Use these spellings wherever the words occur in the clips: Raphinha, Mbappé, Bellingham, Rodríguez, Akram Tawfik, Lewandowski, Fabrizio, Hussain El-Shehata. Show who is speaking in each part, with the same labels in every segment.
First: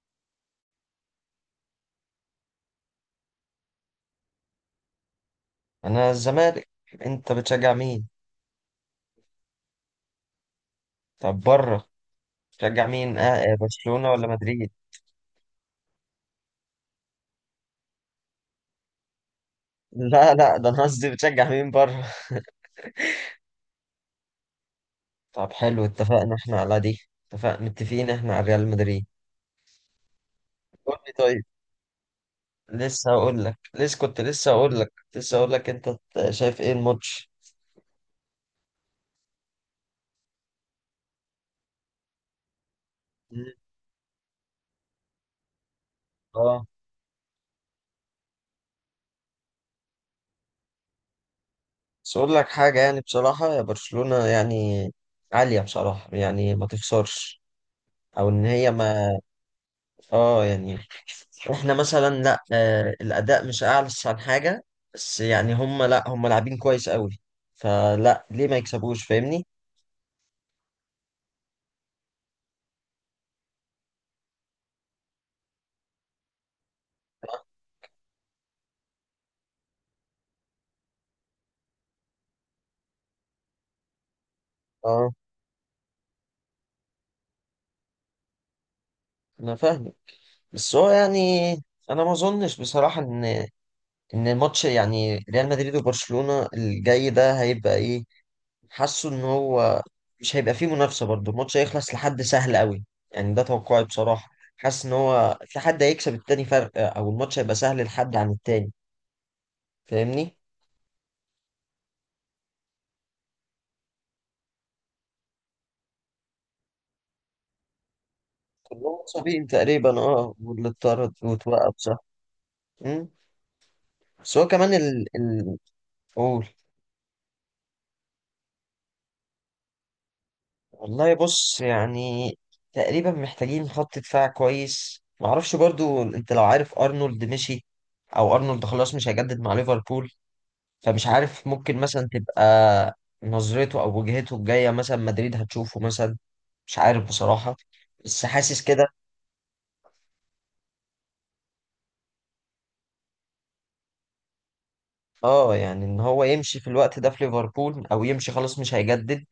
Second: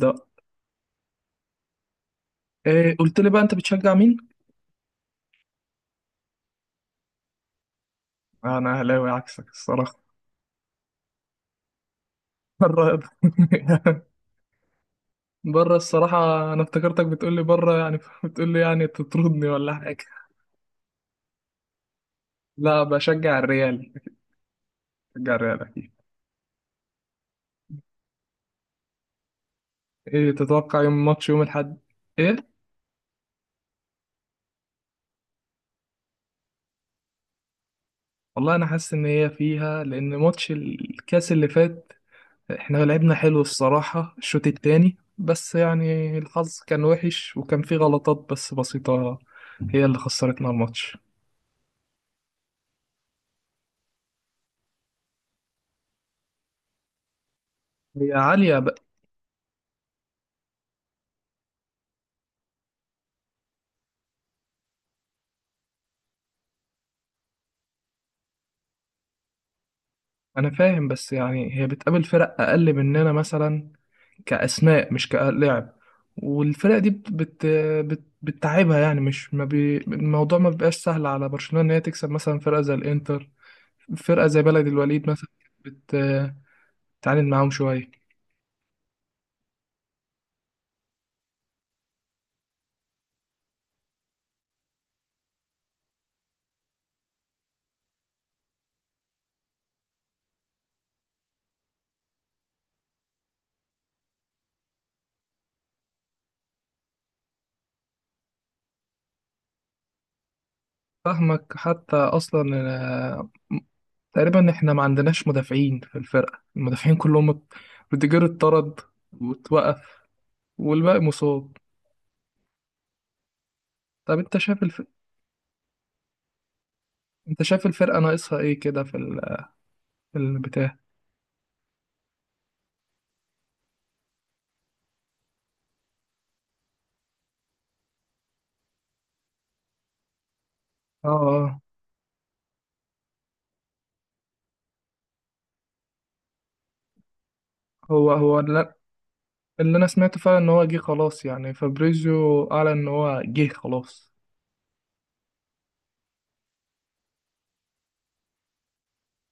Speaker 1: ده. إيه قلت لي بقى انت بتشجع مين؟
Speaker 2: انا الزمالك. انت بتشجع مين؟
Speaker 1: انا اهلاوي عكسك الصراحه.
Speaker 2: طب بره،
Speaker 1: بره
Speaker 2: بتشجع مين؟ برشلونة ولا مدريد؟
Speaker 1: بره الصراحه. انا افتكرتك بتقول لي بره يعني، بتقول لي يعني تطردني ولا حاجه.
Speaker 2: لا، لا، ده انا قصدي بتشجع مين بره.
Speaker 1: لا بشجع الريال، بشجع
Speaker 2: طب
Speaker 1: الريال
Speaker 2: حلو،
Speaker 1: اكيد.
Speaker 2: اتفقنا احنا على دي. اتفقنا، متفقين احنا على ريال مدريد.
Speaker 1: ايه تتوقع
Speaker 2: قول
Speaker 1: يوم
Speaker 2: لي،
Speaker 1: ماتش يوم
Speaker 2: طيب.
Speaker 1: الاحد؟ ايه؟
Speaker 2: لسه هقول لك لسه كنت لسه هقول لك لسه هقول لك انت، شايف ايه الماتش؟
Speaker 1: والله انا حاسس ان هي فيها، لان ماتش الكاس اللي فات احنا لعبنا حلو
Speaker 2: مم.
Speaker 1: الصراحه الشوط التاني، بس يعني الحظ
Speaker 2: اه.
Speaker 1: كان وحش وكان فيه غلطات بس بسيطه، هي اللي خسرتنا الماتش.
Speaker 2: بس اقول لك حاجة، يعني بصراحة يا برشلونة، يعني عالية بصراحة، يعني ما تخسرش.
Speaker 1: هي
Speaker 2: او ان
Speaker 1: عالية.
Speaker 2: هي ما اه يعني احنا مثلا، لا، الاداء مش اعلى عن حاجه. بس يعني هم، لا، هم لاعبين كويس قوي. فلا ليه ما يكسبوش؟ فاهمني؟
Speaker 1: انا فاهم بس يعني هي بتقابل فرق اقل مننا مثلا، كاسماء مش كلاعب. والفرق دي بت بت بت بتتعبها يعني، مش ما بي الموضوع، ما بيبقاش سهل على برشلونة ان هي تكسب مثلا فرقة زي الانتر، فرقة زي بلد الوليد
Speaker 2: اه،
Speaker 1: مثلا. بت بتتعاند معاهم شوية.
Speaker 2: انا فاهم. بس هو يعني، انا ما اظنش بصراحه ان الماتش، يعني ريال مدريد وبرشلونه الجاي ده، هيبقى ايه. حاسه ان هو مش هيبقى فيه منافسه برضه، الماتش هيخلص لحد سهل قوي، يعني ده توقعي بصراحه. حاسس ان هو في حد هيكسب التاني فرق، او الماتش هيبقى سهل لحد عن التاني. فاهمني؟
Speaker 1: فاهمك حتى اصلا. آه، تقريبا احنا ما عندناش مدافعين في الفرقة، المدافعين كلهم روديجير اتطرد،
Speaker 2: كلهم مصابين تقريبا،
Speaker 1: واتوقف،
Speaker 2: اه، واللي
Speaker 1: والباقي
Speaker 2: اتطرد
Speaker 1: مصاب.
Speaker 2: واتوقف، صح. مم.
Speaker 1: طب انت
Speaker 2: بس هو
Speaker 1: شايف،
Speaker 2: كمان ال ال قول.
Speaker 1: انت شايف الفرقة ناقصها ايه كده في في البتاع؟
Speaker 2: والله بص، يعني تقريبا محتاجين خط دفاع كويس. معرفش برضو، انت لو عارف، ارنولد مشي، او ارنولد خلاص مش هيجدد مع ليفربول. فمش
Speaker 1: اه
Speaker 2: عارف،
Speaker 1: اه.
Speaker 2: ممكن مثلا تبقى نظرته او وجهته الجاية مثلا مدريد هتشوفه مثلا، مش عارف بصراحة،
Speaker 1: هو
Speaker 2: بس
Speaker 1: هو
Speaker 2: حاسس
Speaker 1: اللي,
Speaker 2: كده.
Speaker 1: اللي انا سمعته فعلا ان هو جه خلاص، يعني فابريزيو اعلن ان هو جه خلاص.
Speaker 2: اه يعني ان هو يمشي في الوقت ده في ليفربول، او يمشي خلاص مش هيجدد،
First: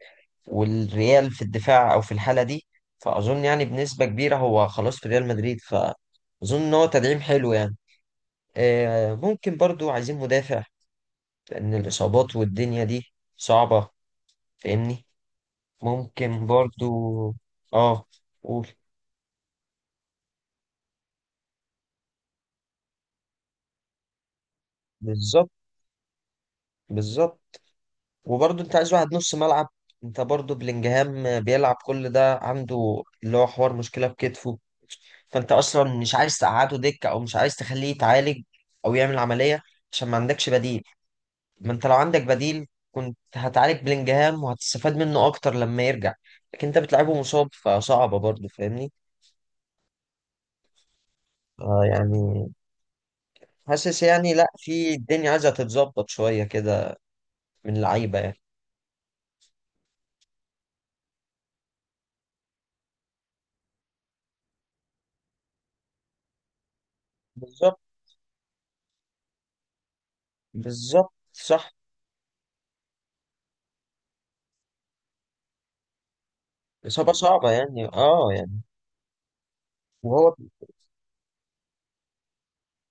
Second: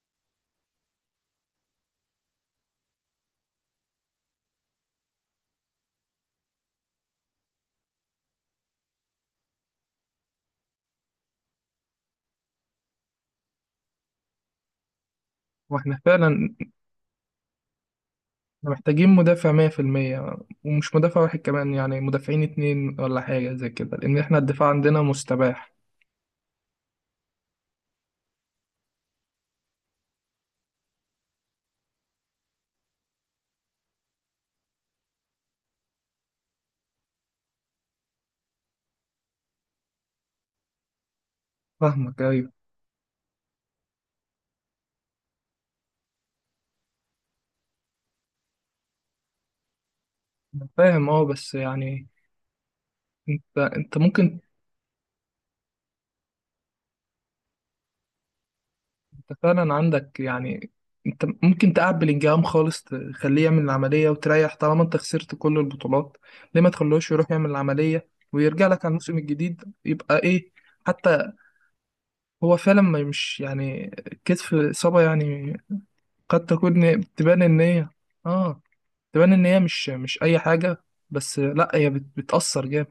Speaker 2: والريال في الدفاع او في الحاله دي. فاظن يعني بنسبه كبيره هو خلاص في ريال مدريد، فاظن ان هو تدعيم حلو يعني. ممكن برضو عايزين مدافع، لان الاصابات والدنيا دي صعبه. فاهمني؟
Speaker 1: واحنا
Speaker 2: ممكن
Speaker 1: فعلا
Speaker 2: برضو. اه قول.
Speaker 1: محتاجين مدافع 100%، ومش مدافع واحد كمان، يعني مدافعين اتنين ولا حاجة زي كده، لان احنا الدفاع عندنا
Speaker 2: بالظبط،
Speaker 1: مستباح.
Speaker 2: بالظبط. وبرضو انت عايز واحد نص ملعب. انت برضو بلينجهام بيلعب كل ده، عنده اللي هو حوار مشكله بكتفه. فانت اصلا مش عايز تقعده دكه، او مش عايز تخليه يتعالج او يعمل عمليه، عشان ما عندكش بديل. ما انت لو
Speaker 1: فاهمك
Speaker 2: عندك
Speaker 1: ايوه.
Speaker 2: بديل، كنت هتعالج بلينجهام وهتستفاد منه اكتر لما يرجع. لكن انت بتلعبه مصاب، فصعبه برضه. فاهمني؟
Speaker 1: فاهم اه بس يعني
Speaker 2: يعني
Speaker 1: انت
Speaker 2: حاسس يعني،
Speaker 1: ممكن،
Speaker 2: لا، في الدنيا عايزه تتظبط شويه كده من اللعيبه يعني.
Speaker 1: انت فعلا عندك يعني، انت ممكن تقعد بلينجهام خالص، تخليه يعمل العملية وتريح طالما انت خسرت كل البطولات. ليه ما تخلوش يروح يعمل
Speaker 2: بالظبط،
Speaker 1: العملية ويرجع لك على الموسم الجديد يبقى ايه؟
Speaker 2: بالظبط
Speaker 1: حتى
Speaker 2: صح.
Speaker 1: هو فعلا ما مش يعني كتف الإصابة يعني قد تكون
Speaker 2: اصابه
Speaker 1: تبان
Speaker 2: صعبه
Speaker 1: ان
Speaker 2: يعني،
Speaker 1: هي، اه،
Speaker 2: يعني
Speaker 1: تبان ان هي مش
Speaker 2: وهو
Speaker 1: اي حاجة. بس لا هي بتأثر جامد.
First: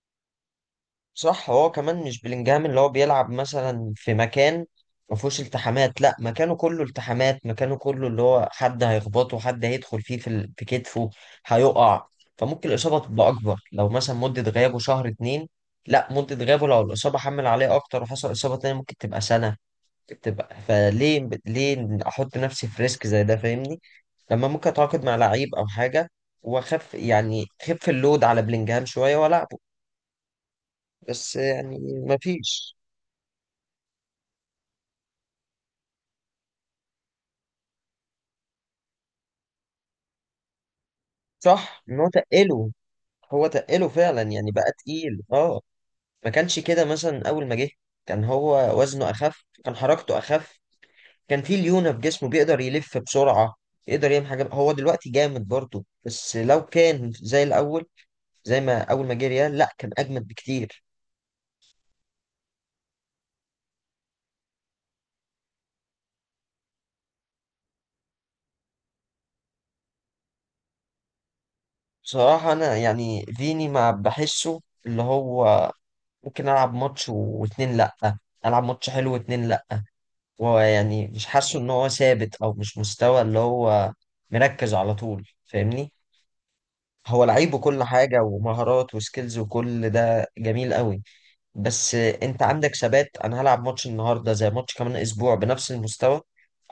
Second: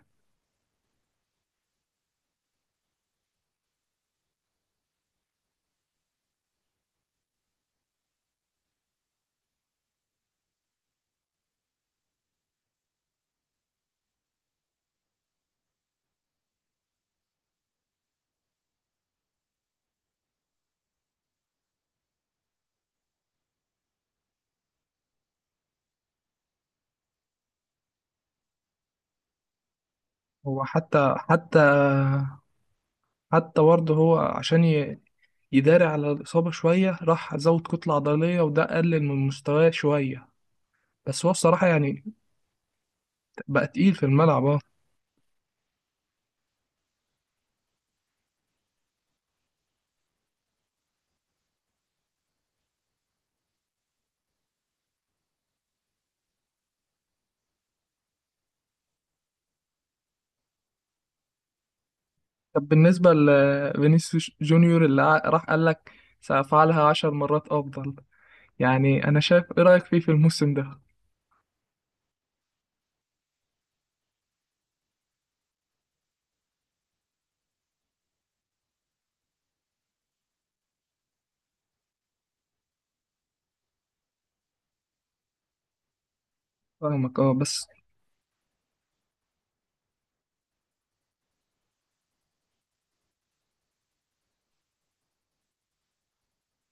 Speaker 2: صح. هو كمان مش بلينجهام اللي هو بيلعب مثلا في مكان ما فيهوش التحامات، لا مكانه كله التحامات، مكانه كله اللي هو حد هيخبطه، حد هيدخل فيه في في كتفه، هيقع. فممكن الإصابة تبقى أكبر، لو مثلا مدة غيابه شهر اتنين. لا، مدة غيابه لو الإصابة حمل عليه أكتر وحصل إصابة تانية، ممكن تبقى سنة. تبقى فليه أحط نفسي في ريسك زي ده؟ فاهمني؟ لما ممكن أتعاقد مع لعيب أو حاجة وأخف، يعني خف اللود على بلينجهام شوية ولا.
Speaker 1: هو
Speaker 2: بس يعني مفيش.
Speaker 1: حتى برضه هو عشان يداري على الإصابة شوية، راح زود كتلة عضلية وده قلل من مستواه شوية. بس هو بصراحة
Speaker 2: صح، ان
Speaker 1: يعني
Speaker 2: هو تقله، هو
Speaker 1: بقى
Speaker 2: تقله
Speaker 1: تقيل في
Speaker 2: فعلا،
Speaker 1: الملعب
Speaker 2: يعني
Speaker 1: اه.
Speaker 2: بقى تقيل اه. ما كانش كده مثلا اول ما جه، كان هو وزنه اخف، كان حركته اخف، كان فيه ليونة في جسمه، بيقدر يلف بسرعة، يقدر يعمل حاجة. هو دلوقتي جامد برضه، بس لو كان زي الاول، زي ما اول ما جه ريال، لا كان اجمد بكتير.
Speaker 1: طب بالنسبة لفينيسيوس جونيور اللي راح قال لك سأفعلها 10 مرات أفضل، يعني أنا شايف إيه رأيك فيه في الموسم ده؟
Speaker 2: بصراحة انا يعني فيني ما بحسه اللي هو ممكن العب ماتش واتنين لا، العب ماتش حلو واتنين لا. ويعني مش حاسه ان هو ثابت، او مش مستوى اللي هو مركز على طول. فاهمني؟
Speaker 1: فاهمك
Speaker 2: هو
Speaker 1: اه
Speaker 2: لعيب
Speaker 1: بس.
Speaker 2: وكل حاجة، ومهارات وسكيلز وكل ده جميل قوي، بس انت عندك ثبات. انا هلعب ماتش النهاردة زي ماتش كمان اسبوع بنفس المستوى،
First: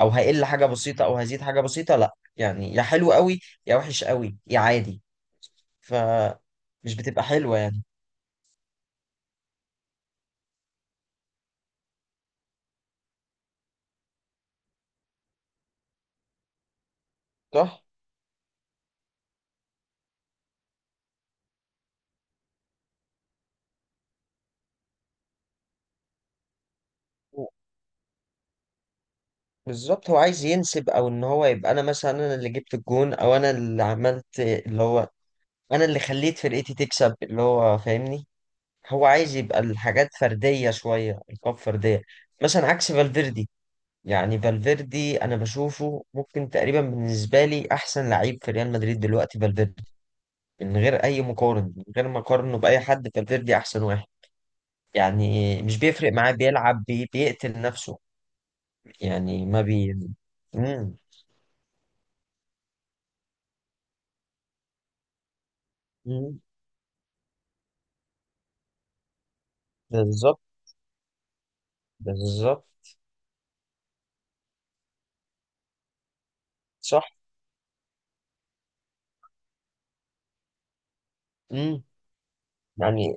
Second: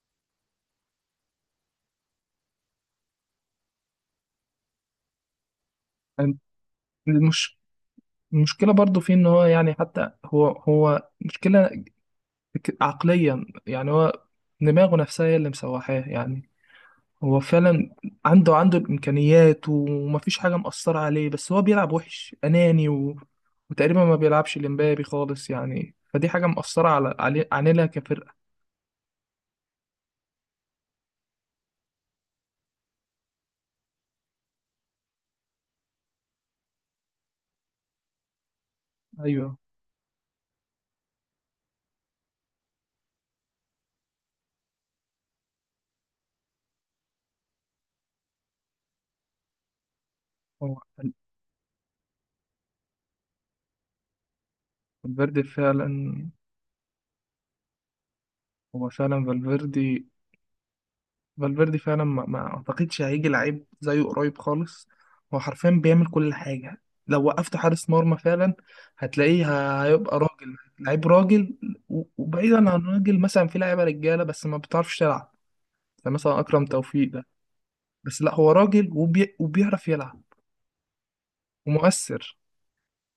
Speaker 2: او هقل حاجة بسيطة او هزيد حاجة بسيطة، لا يعني، يا حلو قوي يا وحش قوي يا عادي. ف مش بتبقى
Speaker 1: المش...
Speaker 2: حلوة يعني.
Speaker 1: المشكلة برضه فيه إن هو يعني حتى هو مشكلة عقليا يعني هو دماغه نفسها هي اللي مسوحاه يعني. هو
Speaker 2: صح.
Speaker 1: فعلا عنده الامكانيات ومفيش حاجه مأثره عليه، بس هو بيلعب وحش اناني و... وتقريبا ما بيلعبش لمبابي خالص، يعني فدي حاجه مأثره علينا كفرقه.
Speaker 2: بالظبط. هو عايز ينسب، او ان هو يبقى انا مثلا، انا اللي جبت الجون، او انا اللي عملت اللي هو، انا اللي خليت فرقتي تكسب اللي هو. فاهمني؟ هو عايز
Speaker 1: ايوه.
Speaker 2: يبقى الحاجات فرديه شويه، القاب فرديه. مثلا عكس فالفيردي، يعني فالفيردي انا بشوفه ممكن تقريبا بالنسبه لي احسن لعيب في ريال مدريد دلوقتي فالفيردي.
Speaker 1: هو
Speaker 2: من غير
Speaker 1: فال-
Speaker 2: اي مقارن، من غير ما اقارنه باي حد، فالفيردي احسن واحد.
Speaker 1: فالفيردي
Speaker 2: يعني مش
Speaker 1: فعلا،
Speaker 2: بيفرق معاه، بيلعب بيقتل نفسه.
Speaker 1: هو فعلا
Speaker 2: يعني ما بي
Speaker 1: فالفيردي،
Speaker 2: مم.
Speaker 1: فالفيردي فعلا ما اعتقدش هيجي لعيب زيه قريب خالص. هو حرفيا بيعمل كل
Speaker 2: مم.
Speaker 1: حاجه، لو وقفت حارس مرمى فعلا هتلاقيه، هيبقى
Speaker 2: بالظبط،
Speaker 1: راجل لعيب راجل. وبعيدا عن
Speaker 2: بالظبط
Speaker 1: راجل، مثلا في لعيبه رجاله بس ما بتعرفش تلعب، زي مثلا أكرم
Speaker 2: صح.
Speaker 1: توفيق ده. بس لا هو راجل وبيعرف يلعب
Speaker 2: مم.
Speaker 1: ومؤثر.
Speaker 2: يعني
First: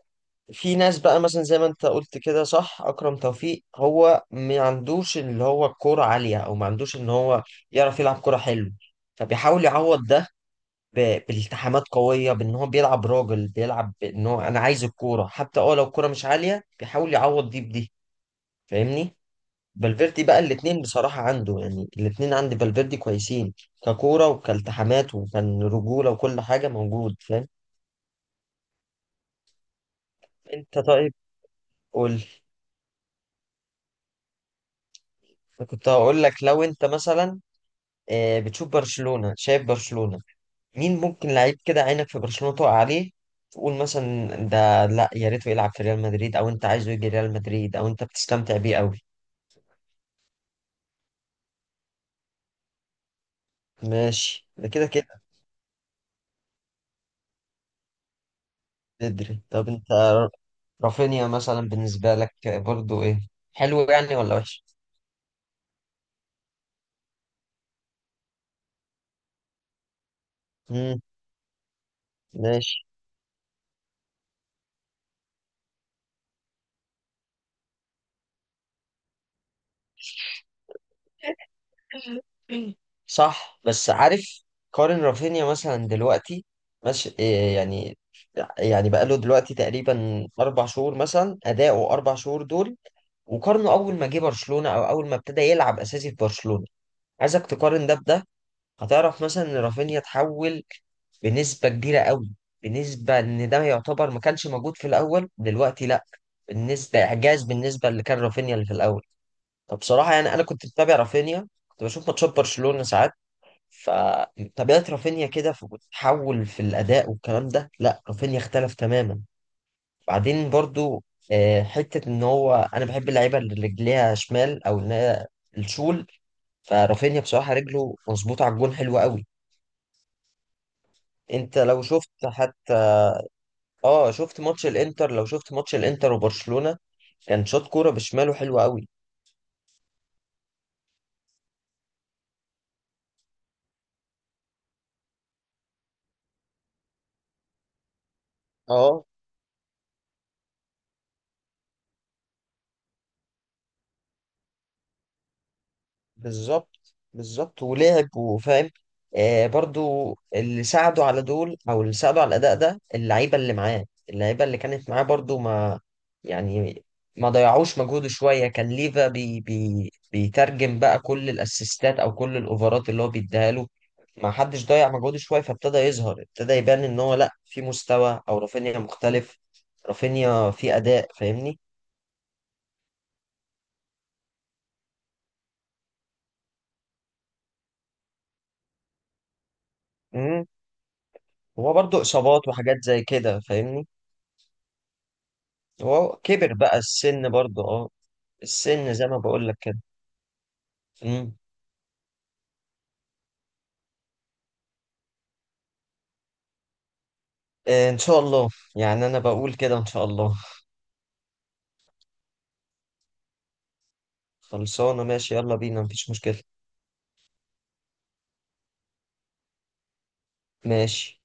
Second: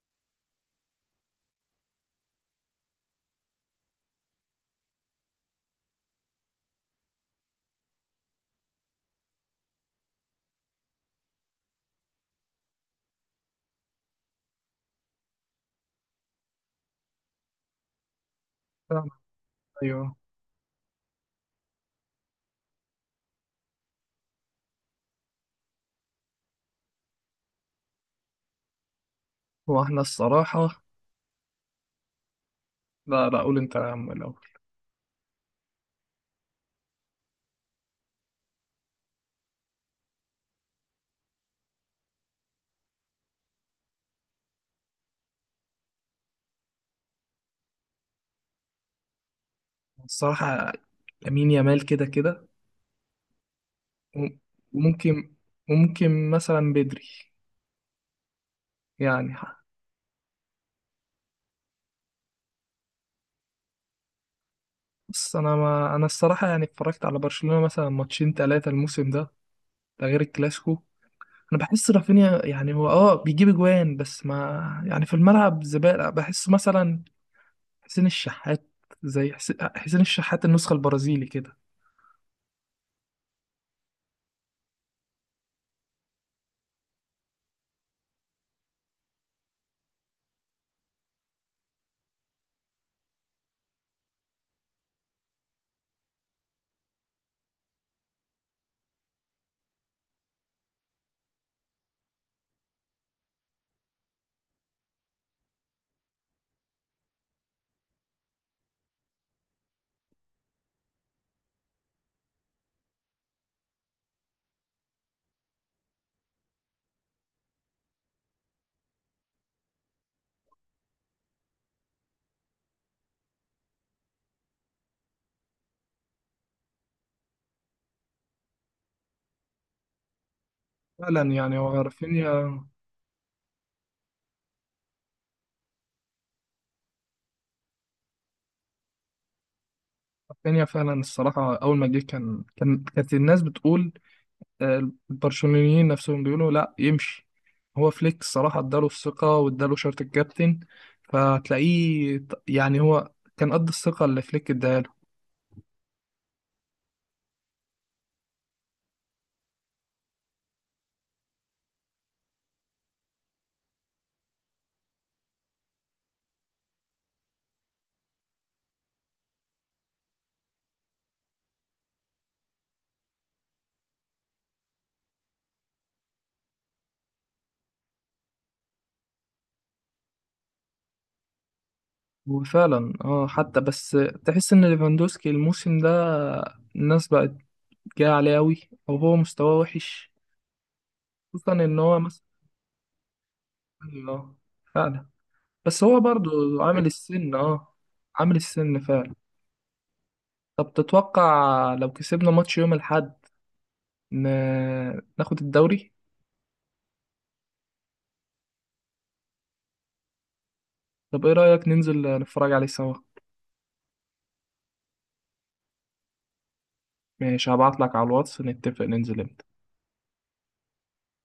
Speaker 2: في ناس بقى مثلا زي ما انت قلت كده، صح، اكرم توفيق هو ما عندوش اللي هو الكوره عاليه، او ما عندوش ان هو يعرف يلعب كوره حلو. فبيحاول يعوض ده بالتحامات قويه، بان هو بيلعب راجل، بيلعب ان هو انا عايز الكوره، حتى اه لو الكوره مش عاليه بيحاول يعوض دي بدي.
Speaker 1: فاهم؟
Speaker 2: فاهمني؟
Speaker 1: أيوه.
Speaker 2: فالفيردي بقى الاتنين بصراحه عنده، يعني الاتنين عند فالفيردي كويسين، ككوره وكالتحامات وكان رجوله وكل حاجه موجود. فاهم؟
Speaker 1: هو احنا الصراحة،
Speaker 2: انت طيب. قول.
Speaker 1: لا لا، قول أنت يا عم الأول.
Speaker 2: كنت هقول لك لو انت مثلا، بتشوف برشلونة، شايف برشلونة، مين ممكن لعيب كده عينك في برشلونة تقع عليه، تقول مثلا ده لا يا ريته يلعب في ريال مدريد، او انت عايزه يجي ريال مدريد، او انت بتستمتع بيه قوي.
Speaker 1: الصراحة لامين يامال، كده كده. وم-
Speaker 2: ماشي، ده كده كده.
Speaker 1: وممكن وممكن مثلا بدري، يعني
Speaker 2: بدري طب انت، رافينيا مثلا بالنسبة لك برضو ايه، حلو يعني ولا وحش؟
Speaker 1: بص أنا ما أنا الصراحة يعني اتفرجت على برشلونة مثلا ماتشين تلاتة الموسم ده، ده غير الكلاسيكو. انا بحس رافينيا
Speaker 2: امم.
Speaker 1: يعني هو اه بيجيب اجوان، بس ما يعني في الملعب زبالة بحسه مثلا، حسين الشحات، زي حسين الشحات النسخة البرازيلي كده.
Speaker 2: صح، بس عارف، كارين رافينيا مثلا دلوقتي ماشي إيه يعني. يعني بقاله دلوقتي تقريبا 4 شهور، مثلا اداؤه 4 شهور دول، وقارنه اول ما جه برشلونه او اول ما ابتدى يلعب اساسي في برشلونه، عايزك تقارن ده بده. هتعرف مثلا ان رافينيا اتحول بنسبه كبيره قوي، بالنسبه ان ده يعتبر ما كانش موجود في الاول، دلوقتي لا. بالنسبه اعجاز، بالنسبه اللي كان رافينيا اللي في الاول. فبصراحه يعني انا كنت بتابع رافينيا، كنت بشوف ماتشات برشلونه ساعات، فطبيعة رافينيا كده بتتحول في الأداء والكلام ده. لا رافينيا اختلف تماما. بعدين برضو حتة إن هو أنا بحب اللعيبة اللي رجليها شمال، أو إن هي الشول. فرافينيا بصراحة رجله مظبوطة على الجون حلوة قوي.
Speaker 1: فعلا يعني
Speaker 2: أنت
Speaker 1: هو
Speaker 2: لو شفت
Speaker 1: رافينيا،
Speaker 2: حتى، شفت ماتش الإنتر، لو شفت ماتش الإنتر وبرشلونة، كان شاط كورة بشماله حلوة قوي.
Speaker 1: رافينيا فعلا الصراحة أول ما جه كانت الناس بتقول، البرشلونيين نفسهم بيقولوا لا يمشي. هو فليك الصراحة اداله
Speaker 2: اه.
Speaker 1: الثقة واداله شارة الكابتن، فتلاقيه يعني هو كان قد الثقة اللي فليك اداها له.
Speaker 2: بالظبط، بالظبط، ولعب وفاهم. برضو اللي ساعدوا على دول، او اللي ساعدوا على الاداء ده، اللعيبه اللي معاه. اللعيبه اللي كانت معاه برضو ما يعني ما ضيعوش مجهوده شويه، كان ليفا بي بي بيترجم بقى كل الاسيستات او كل الاوفرات اللي هو بيديها له. ما حدش ضيع مجهوده شويه، فابتدى يظهر، ابتدى يبان ان هو لا في مستوى، او رافينيا مختلف، رافينيا في اداء. فاهمني؟
Speaker 1: وفعلا اه حتى بس تحس ان ليفاندوسكي الموسم ده الناس بقت جاية عليه أوي، أو هو مستواه وحش،
Speaker 2: امم.
Speaker 1: خصوصا
Speaker 2: هو
Speaker 1: ان هو،
Speaker 2: برضو اصابات وحاجات زي كده. فاهمني؟
Speaker 1: ايوه، فعلا. بس هو
Speaker 2: هو كبر
Speaker 1: برضو
Speaker 2: بقى
Speaker 1: عامل
Speaker 2: السن
Speaker 1: السن
Speaker 2: برضه،
Speaker 1: اه،
Speaker 2: اه.
Speaker 1: عامل السن
Speaker 2: السن زي
Speaker 1: فعلا.
Speaker 2: ما بقول لك كده.
Speaker 1: طب
Speaker 2: مم.
Speaker 1: تتوقع لو كسبنا ماتش يوم الأحد ن... ناخد الدوري؟
Speaker 2: آه، ان شاء الله. يعني انا بقول كده ان شاء الله.
Speaker 1: طب ايه رأيك ننزل نتفرج عليه سوا؟
Speaker 2: خلصانه، ماشي، يلا بينا، مفيش مشكله.
Speaker 1: ماشي هبعتلك على الواتس نتفق ننزل امتى.
Speaker 2: ماشي.